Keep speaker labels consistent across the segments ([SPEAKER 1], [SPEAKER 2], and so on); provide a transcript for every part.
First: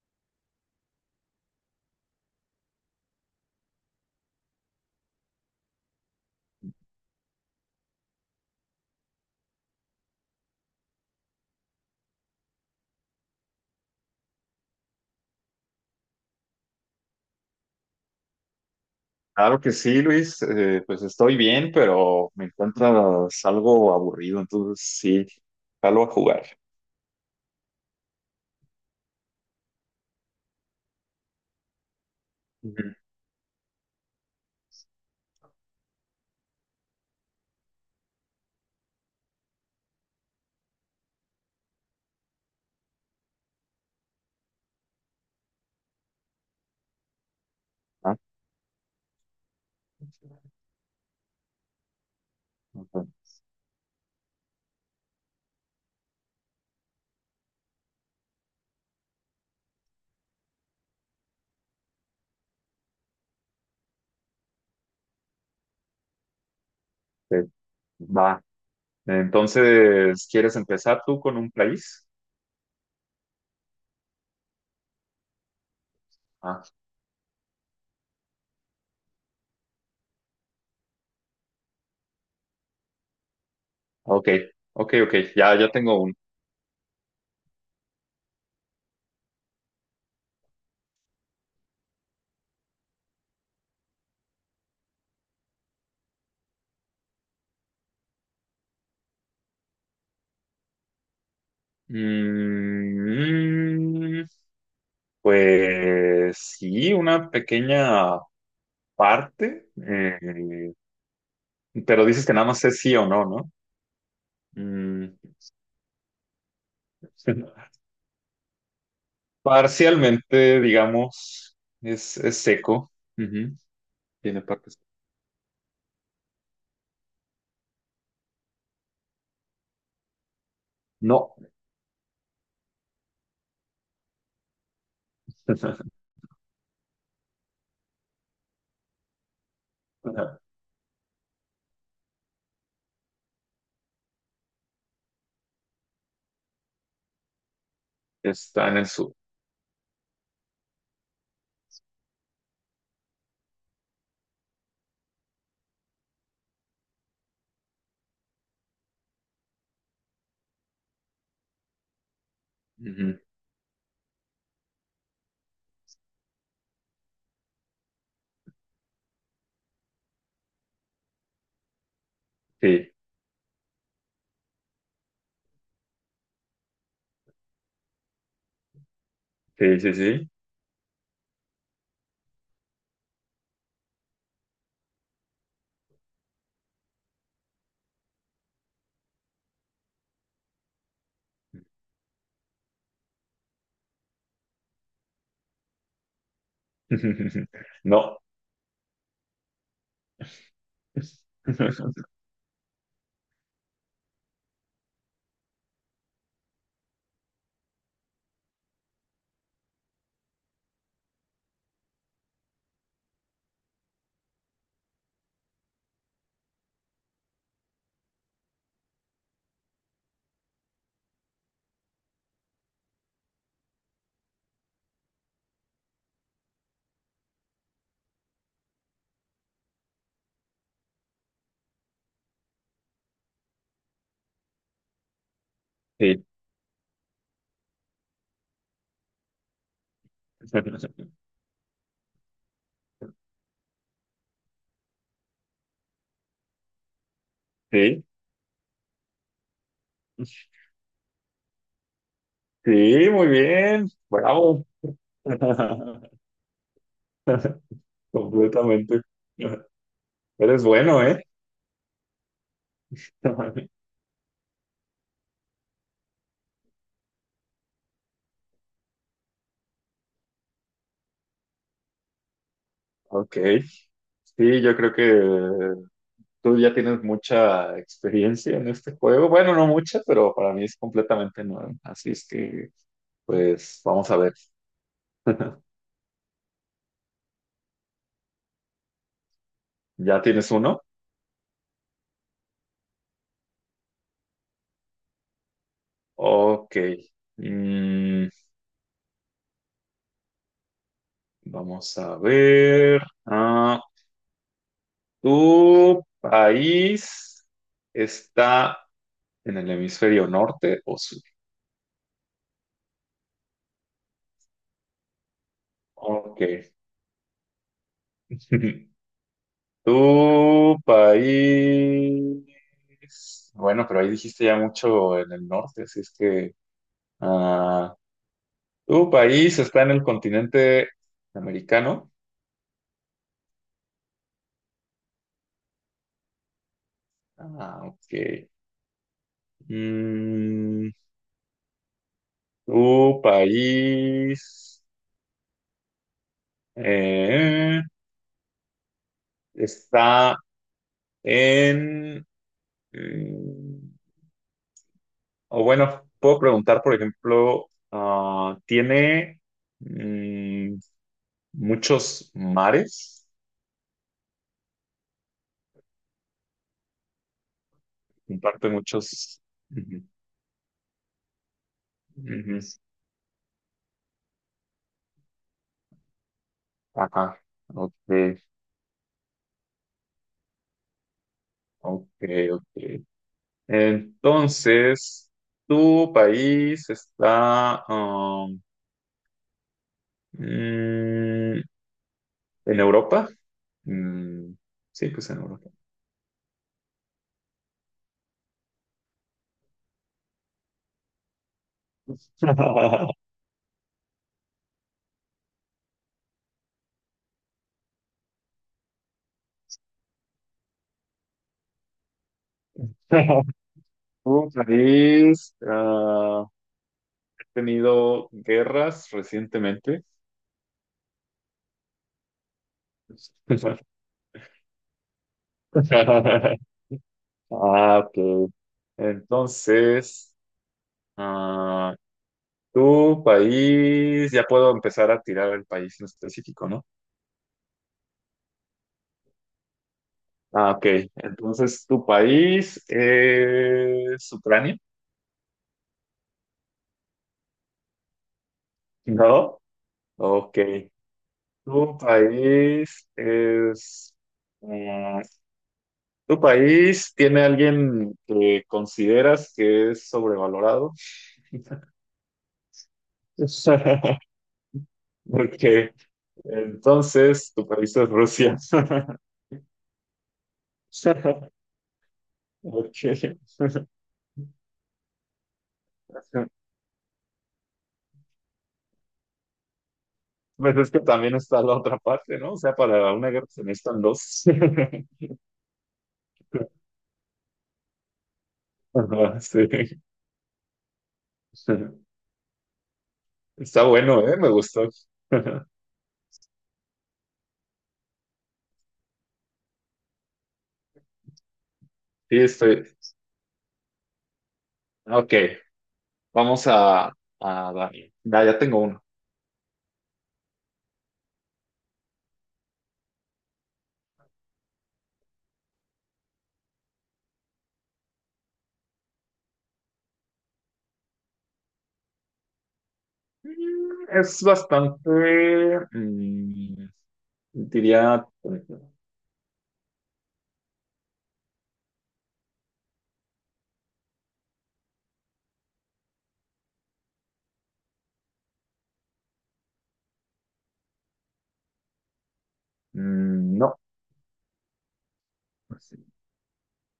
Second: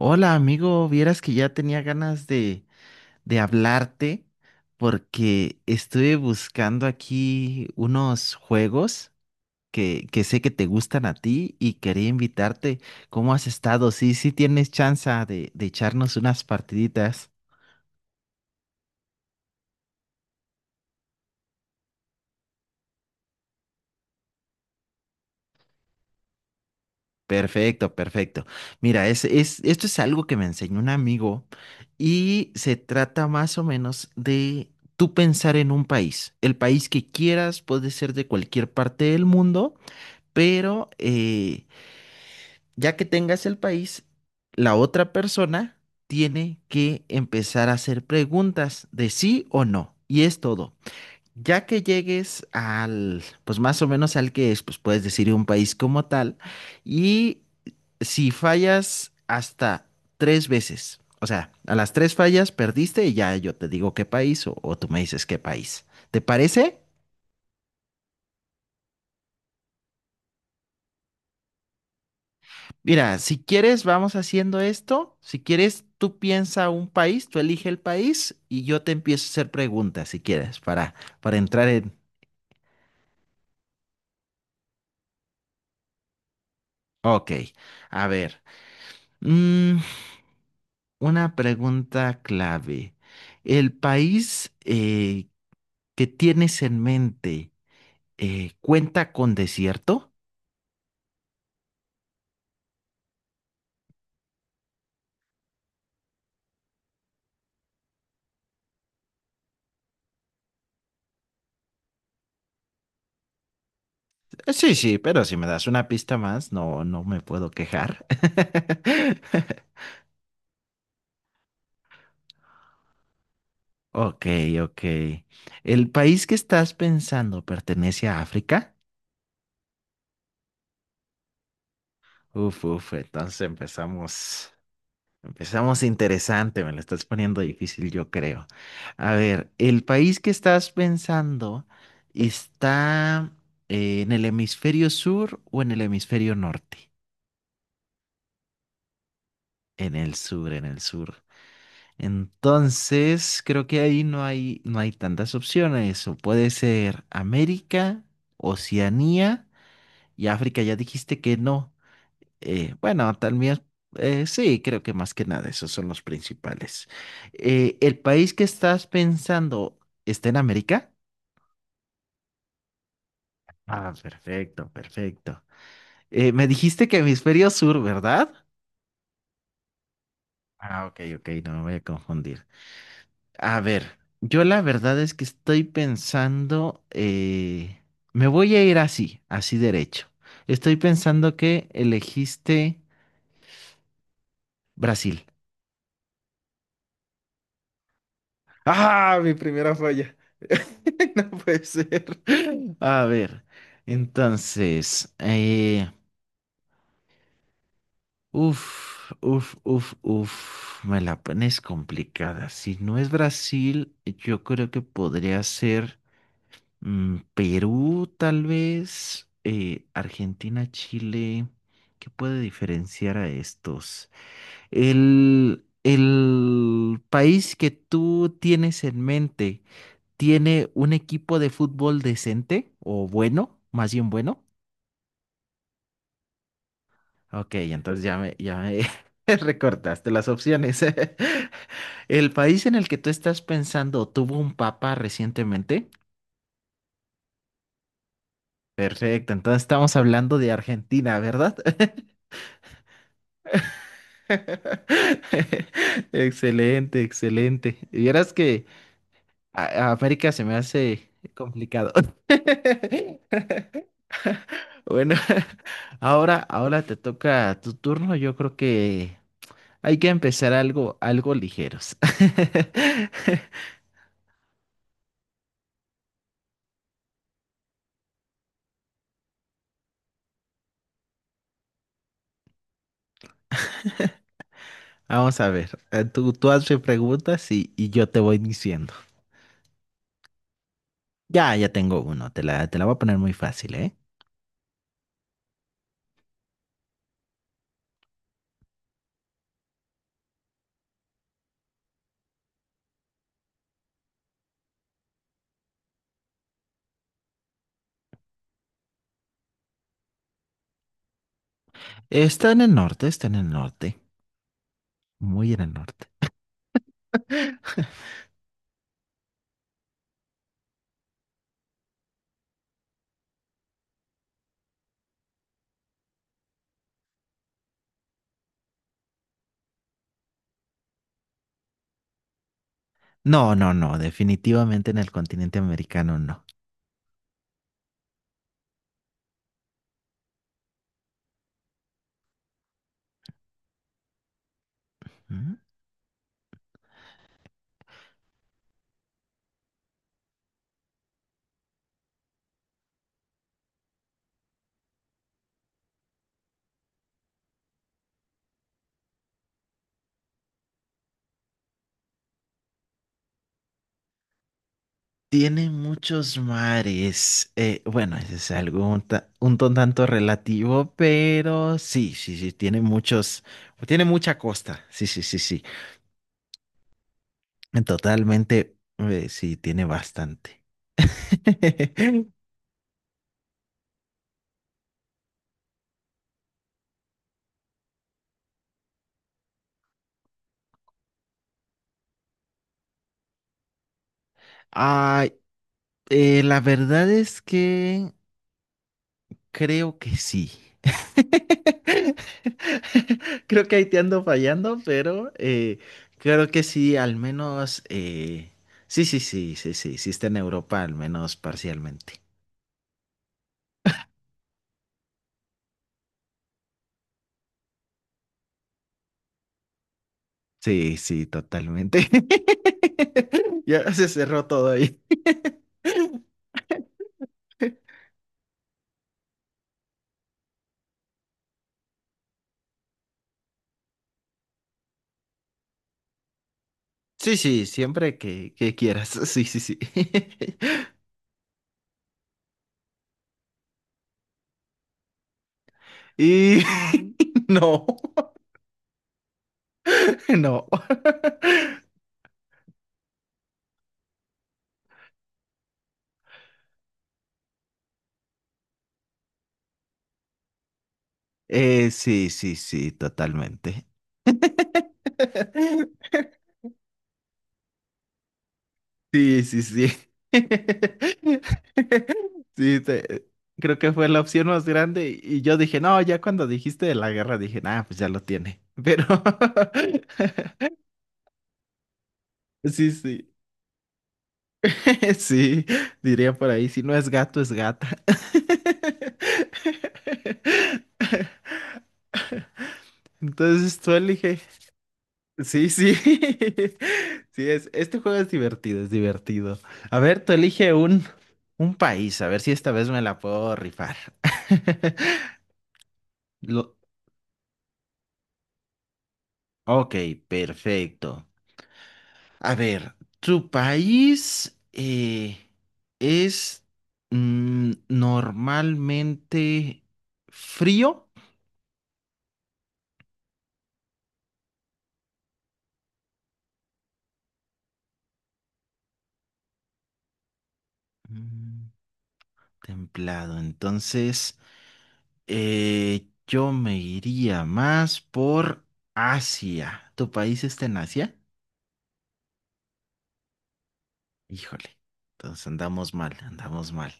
[SPEAKER 1] Hola amigo, vieras que ya tenía ganas de hablarte porque estuve buscando aquí unos juegos que sé que te gustan a ti y quería invitarte. ¿Cómo has estado? Sí, sí tienes chance de echarnos unas partiditas.
[SPEAKER 2] Claro que sí, Luis. Pues estoy bien, pero me encuentras algo aburrido, entonces sí, salgo a jugar.
[SPEAKER 1] Perfecto, perfecto. Mira, esto es algo que me enseñó un amigo y se
[SPEAKER 2] Ujú.
[SPEAKER 1] trata más o menos de tú pensar en un país. El país que quieras puede ser de cualquier parte del mundo, pero ya que tengas el país, la otra persona tiene que empezar a hacer
[SPEAKER 2] Ah,
[SPEAKER 1] preguntas de sí o no. Y es todo. Ya que llegues
[SPEAKER 2] ujú.
[SPEAKER 1] al, pues más o menos al que es, pues puedes decir un país como tal. Y si fallas hasta tres veces, o sea, a las tres fallas perdiste y ya yo te digo qué país o tú me dices qué país. ¿Te parece?
[SPEAKER 2] Eh, Va. Entonces, ¿quieres empezar tú con un país?
[SPEAKER 1] Mira, si quieres, vamos haciendo esto. Si quieres, tú
[SPEAKER 2] Ah,
[SPEAKER 1] piensa un país, tú elige el país y yo te empiezo a hacer preguntas, si quieres, para entrar en...
[SPEAKER 2] ok, ok, ok. Ya tengo uno.
[SPEAKER 1] Ok, a ver. mm, una pregunta clave. ¿El país que tienes en mente cuenta con desierto?
[SPEAKER 2] Mm, pues sí, una pequeña parte, pero dices que nada más es sí o no, ¿no?
[SPEAKER 1] Sí, sí,
[SPEAKER 2] Mm.
[SPEAKER 1] pero si me das una pista más, no, no me puedo quejar.
[SPEAKER 2] Parcialmente, digamos, es seco. Ujú.
[SPEAKER 1] Ok,
[SPEAKER 2] Tiene partes.
[SPEAKER 1] ok. ¿El país que estás pensando pertenece a África?
[SPEAKER 2] No.
[SPEAKER 1] Uf, uf, entonces empezamos. Empezamos interesante, me lo estás poniendo difícil, yo creo. A ver, ¿el país que estás pensando está en el hemisferio sur o en el hemisferio norte?
[SPEAKER 2] Está en el sur.
[SPEAKER 1] En el sur, en el sur. Entonces, creo que ahí no hay, no hay tantas opciones. O puede ser América, Oceanía. Y África, ya dijiste que no. Bueno,
[SPEAKER 2] Ujú.
[SPEAKER 1] también, sí, creo que más que nada esos son los principales. ¿el país que estás pensando está en América?
[SPEAKER 2] Sí,
[SPEAKER 1] Ah, perfecto, perfecto. Me dijiste que hemisferio sur, ¿verdad?
[SPEAKER 2] sí, sí, sí.
[SPEAKER 1] Ah, ok, ok, no me voy a confundir. A ver, yo la verdad es que estoy pensando, me voy a ir así, así derecho. Estoy pensando que elegiste Brasil.
[SPEAKER 2] No.
[SPEAKER 1] Ah, mi primera falla. No puede ser. A ver, entonces, uf, uf, uf, uf, me la pones complicada. Si no es Brasil, yo creo que podría ser Perú, tal vez, Argentina, Chile. ¿Qué puede diferenciar a estos? El país que tú tienes en mente. ¿Tiene un equipo de fútbol decente o bueno, más bien bueno?
[SPEAKER 2] Sí.
[SPEAKER 1] Ok, entonces ya me recortaste las opciones. ¿El país en el que tú estás pensando tuvo un papa recientemente?
[SPEAKER 2] Sí.
[SPEAKER 1] Perfecto, entonces estamos hablando de Argentina, ¿verdad?
[SPEAKER 2] Sí, muy bien. Bravo.
[SPEAKER 1] Excelente, excelente. Vieras que
[SPEAKER 2] Completamente.
[SPEAKER 1] a América se me
[SPEAKER 2] Eres bueno,
[SPEAKER 1] hace
[SPEAKER 2] ¿eh?
[SPEAKER 1] complicado. Bueno, ahora te toca tu turno. Yo creo que hay que empezar algo, algo ligeros.
[SPEAKER 2] Ok. Sí, yo creo que tú ya tienes mucha experiencia en este juego. Bueno, no mucha, pero para mí es completamente nuevo. Así es que, pues, vamos a ver.
[SPEAKER 1] Vamos a ver. Tú hazme preguntas y yo te voy diciendo.
[SPEAKER 2] ¿Ya tienes uno?
[SPEAKER 1] Ya tengo uno. Te la voy a poner muy fácil, ¿eh?
[SPEAKER 2] Ok. Mm, Vamos a ver. Ah, ¿tu país está en el hemisferio norte o sur?
[SPEAKER 1] Está en el norte, está en el norte. Muy en el norte.
[SPEAKER 2] Ok. ¿Tu país? Bueno, pero ahí dijiste ya mucho en el norte, así es que... ah, ¿Tu país está en el continente americano?
[SPEAKER 1] No, no, no. Definitivamente en el continente americano no.
[SPEAKER 2] Ah, ok. Mm, ¿tu país eh, está en... mm, o bueno, puedo preguntar, por ejemplo, ah, ¿tiene mm, muchos mares?
[SPEAKER 1] Tiene muchos mares. Bueno, ese es
[SPEAKER 2] Comparte
[SPEAKER 1] algo un, ta-
[SPEAKER 2] muchos...
[SPEAKER 1] un ton
[SPEAKER 2] Ujú,
[SPEAKER 1] tanto relativo, pero sí, sí, sí,
[SPEAKER 2] ujú.
[SPEAKER 1] tiene muchos, tiene mucha costa. Sí, sí, sí, sí.
[SPEAKER 2] Ajá, ok,
[SPEAKER 1] Totalmente, sí, tiene bastante.
[SPEAKER 2] ok, ok. Entonces, ¿tu país está mm, en Europa? Mm, sí, pues
[SPEAKER 1] Ay,
[SPEAKER 2] en Europa.
[SPEAKER 1] la verdad es que creo que sí. Creo que ahí te ando fallando, pero creo que sí, al menos. Sí, sí, sí, sí, sí, sí está en Europa, al menos parcialmente.
[SPEAKER 2] ¿Tu país ha tenido guerras recientemente?
[SPEAKER 1] Sí, sí, totalmente. Ya se cerró todo ahí.
[SPEAKER 2] Ah, ok. Entonces, ah, tu país, ya puedo empezar a tirar el país en específico, ¿no?
[SPEAKER 1] Sí, sí, siempre que quieras. Sí, sí, sí.
[SPEAKER 2] Ah, ok. Entonces, ¿tu país es Ucrania?
[SPEAKER 1] Y no,
[SPEAKER 2] No. Ok.
[SPEAKER 1] no.
[SPEAKER 2] ¿Tu país es... mm, ¿Tu país tiene alguien que consideras que es sobrevalorado?
[SPEAKER 1] Sí, sí, sí, totalmente.
[SPEAKER 2] Porque entonces tu país es Rusia.
[SPEAKER 1] Sí, sí, sí. Sí,
[SPEAKER 2] Ok.
[SPEAKER 1] te- creo que fue la opción más grande y yo dije, no, ya cuando dijiste de la guerra dije, ah, pues ya lo tiene. Pero
[SPEAKER 2] Pues es que también está la otra parte, ¿no? O sea,
[SPEAKER 1] sí,
[SPEAKER 2] para una
[SPEAKER 1] sí,
[SPEAKER 2] guerra se necesitan dos.
[SPEAKER 1] sí, diría por ahí, si no es gato, es gata.
[SPEAKER 2] Ajá, sí.
[SPEAKER 1] Entonces
[SPEAKER 2] Está
[SPEAKER 1] tú
[SPEAKER 2] bueno, ¿eh?
[SPEAKER 1] elige.
[SPEAKER 2] Me gustó.
[SPEAKER 1] Sí, sí. Este juego es divertido, es divertido. A ver, tú elige un país, a
[SPEAKER 2] Sí,
[SPEAKER 1] ver si esta
[SPEAKER 2] estoy.
[SPEAKER 1] vez me la puedo rifar.
[SPEAKER 2] Ok, vamos
[SPEAKER 1] Lo-
[SPEAKER 2] a, a dar. Ya tengo uno.
[SPEAKER 1] Ok, perfecto. A ver, ¿tu país es normalmente frío?
[SPEAKER 2] Mm, es bastante, mm, diría,
[SPEAKER 1] Mm, templado. Entonces, yo me iría más por Asia. ¿Tu país está en Asia?
[SPEAKER 2] mm, no.
[SPEAKER 1] Híjole. Entonces andamos mal, andamos mal.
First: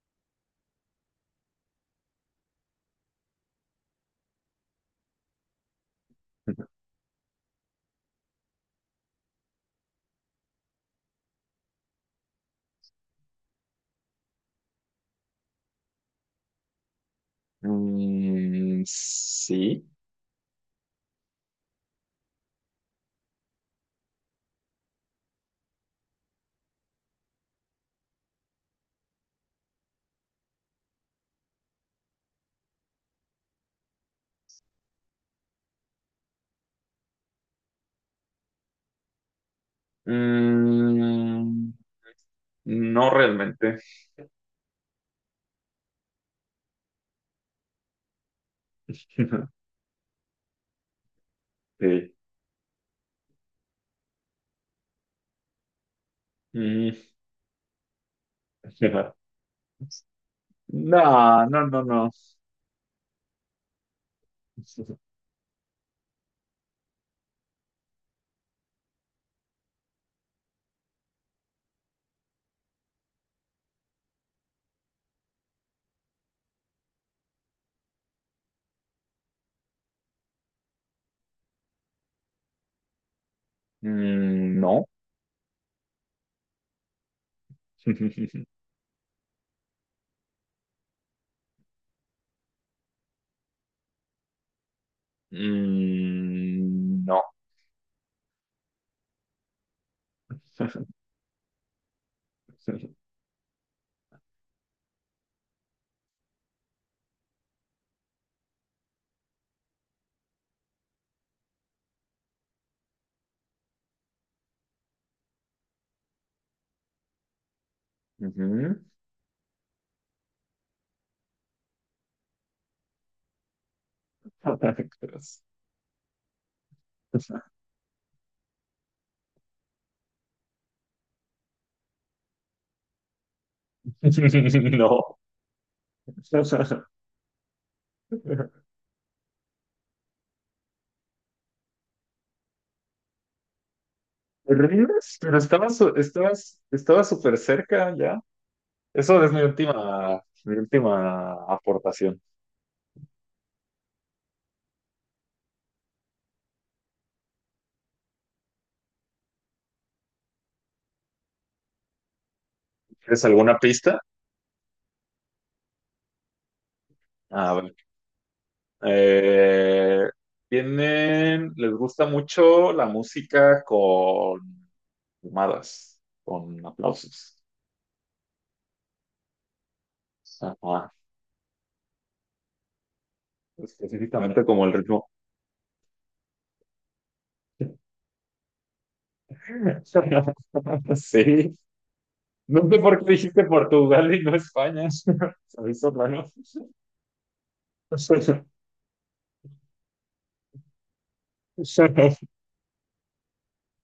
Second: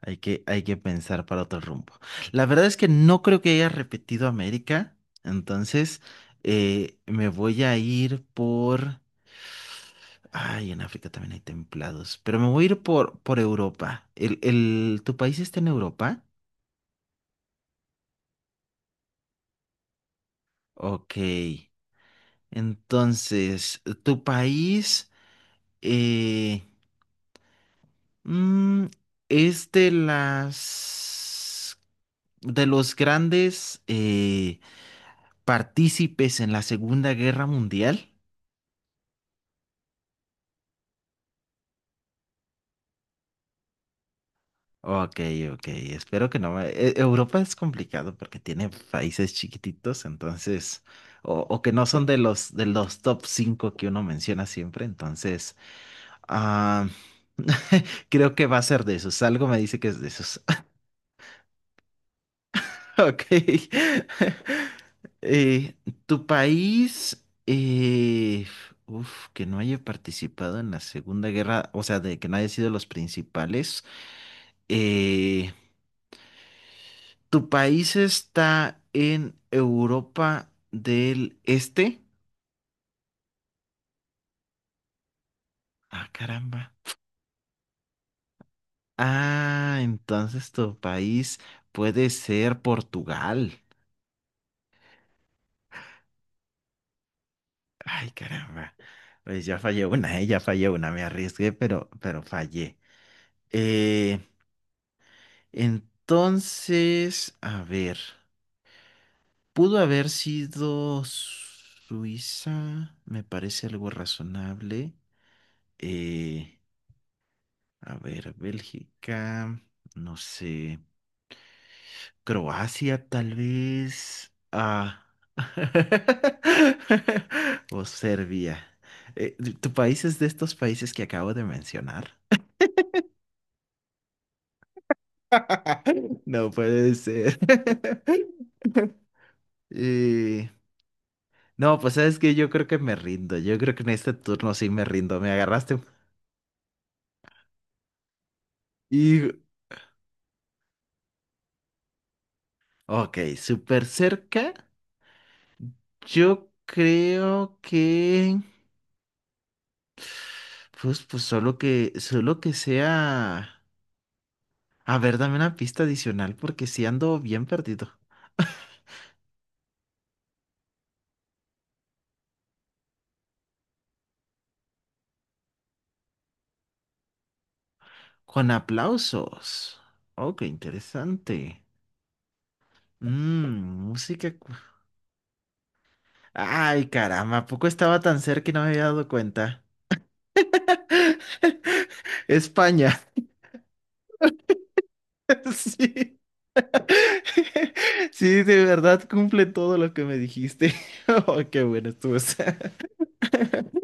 [SPEAKER 1] Hay que pensar para otro rumbo. La verdad es que no creo que haya repetido América, entonces me voy a ir por... Ay, en África también hay templados, pero me voy a ir por Europa. Tu país está en Europa?
[SPEAKER 2] Mm, sí.
[SPEAKER 1] Ok, entonces, ¿tu país eh, mm, es de los grandes partícipes en la Segunda Guerra Mundial?
[SPEAKER 2] Mm, no realmente.
[SPEAKER 1] Ok, ok, espero que no me... Europa es complicado porque tiene países chiquititos, entonces, o que no son
[SPEAKER 2] Sí.
[SPEAKER 1] de los top 5 que uno menciona siempre, entonces, ah,
[SPEAKER 2] Mm,
[SPEAKER 1] creo que va a ser de esos, algo me dice que es de esos.
[SPEAKER 2] No, no, no, no.
[SPEAKER 1] Ok. Eh, tu país, uf, que no haya participado en la Segunda Guerra, o sea, de que no haya sido los principales. eh, ¿Tu país está en Europa del Este?
[SPEAKER 2] Mm, no.
[SPEAKER 1] Ah, caramba. Ah, entonces tu país puede ser Portugal.
[SPEAKER 2] Mm, no.
[SPEAKER 1] Ay, caramba. Pues ya fallé una, me arriesgué, pero fallé. Eh, entonces, a ver, pudo haber sido Suiza, me parece algo razonable. Eh, A ver,
[SPEAKER 2] Ujú.
[SPEAKER 1] Bélgica, no sé, Croacia tal vez, ah, o Serbia. ¿tu país es de estos países que acabo de mencionar?
[SPEAKER 2] No.
[SPEAKER 1] No puede ser. Eh, no, pues sabes que yo creo que me rindo, yo creo que en este turno sí me
[SPEAKER 2] ¿Rindes?
[SPEAKER 1] rindo, me
[SPEAKER 2] Pero
[SPEAKER 1] agarraste.
[SPEAKER 2] estabas súper cerca ya. Eso
[SPEAKER 1] Y,
[SPEAKER 2] es mi última aportación.
[SPEAKER 1] ok, súper cerca, yo creo que... Pues, pues solo que
[SPEAKER 2] ¿Tienes
[SPEAKER 1] sea.
[SPEAKER 2] alguna pista?
[SPEAKER 1] A ver, dame una pista adicional porque si ando bien
[SPEAKER 2] A ver.
[SPEAKER 1] perdido.
[SPEAKER 2] Eh, Tienen, les gusta mucho la música con fumadas, con aplausos.
[SPEAKER 1] Con aplausos. Oh, qué
[SPEAKER 2] Ajá.
[SPEAKER 1] interesante. Mmm, música.
[SPEAKER 2] Específicamente como el ritmo.
[SPEAKER 1] Ay, caramba, ¿a poco estaba tan cerca y no me había dado cuenta?
[SPEAKER 2] Sí. No sé por
[SPEAKER 1] España.
[SPEAKER 2] qué dijiste Portugal y no España. Se me hizo
[SPEAKER 1] Sí.
[SPEAKER 2] raro.
[SPEAKER 1] Sí, de verdad cumple todo lo que me dijiste. Oh, qué bueno estuvo.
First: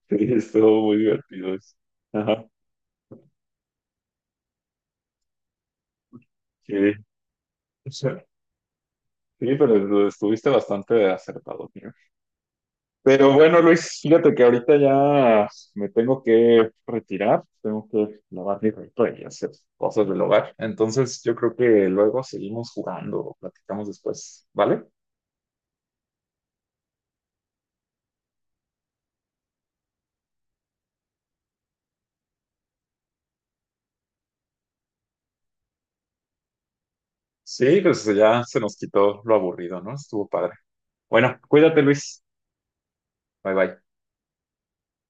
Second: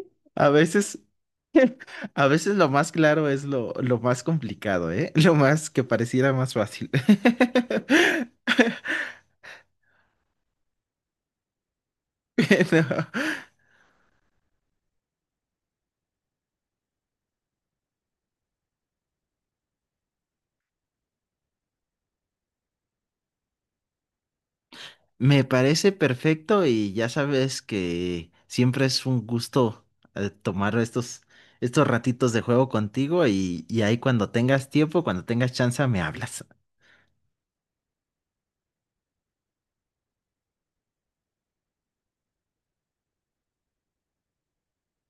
[SPEAKER 2] Sí,
[SPEAKER 1] A
[SPEAKER 2] estuvo muy
[SPEAKER 1] veces,
[SPEAKER 2] divertido eso.
[SPEAKER 1] a
[SPEAKER 2] Ajá,
[SPEAKER 1] veces lo más claro es lo más complicado, ¿eh? Lo más que pareciera más
[SPEAKER 2] sí.
[SPEAKER 1] fácil.
[SPEAKER 2] Sí, pero lo estuviste bastante acertado, tío.
[SPEAKER 1] Bueno,
[SPEAKER 2] Pero bueno, Luis, fíjate que ahorita ya me tengo que retirar, tengo que lavar mi ropa y hacer cosas del hogar. Entonces, yo creo que luego seguimos jugando o platicamos después, ¿vale?
[SPEAKER 1] me parece perfecto y ya sabes que siempre es un gusto tomar estos, estos ratitos de juego contigo y ahí cuando tengas tiempo, cuando tengas chance, me hablas.
[SPEAKER 2] Sí, pues ya se nos quitó lo aburrido, ¿no? Estuvo padre. Bueno, cuídate, Luis. Bye bye.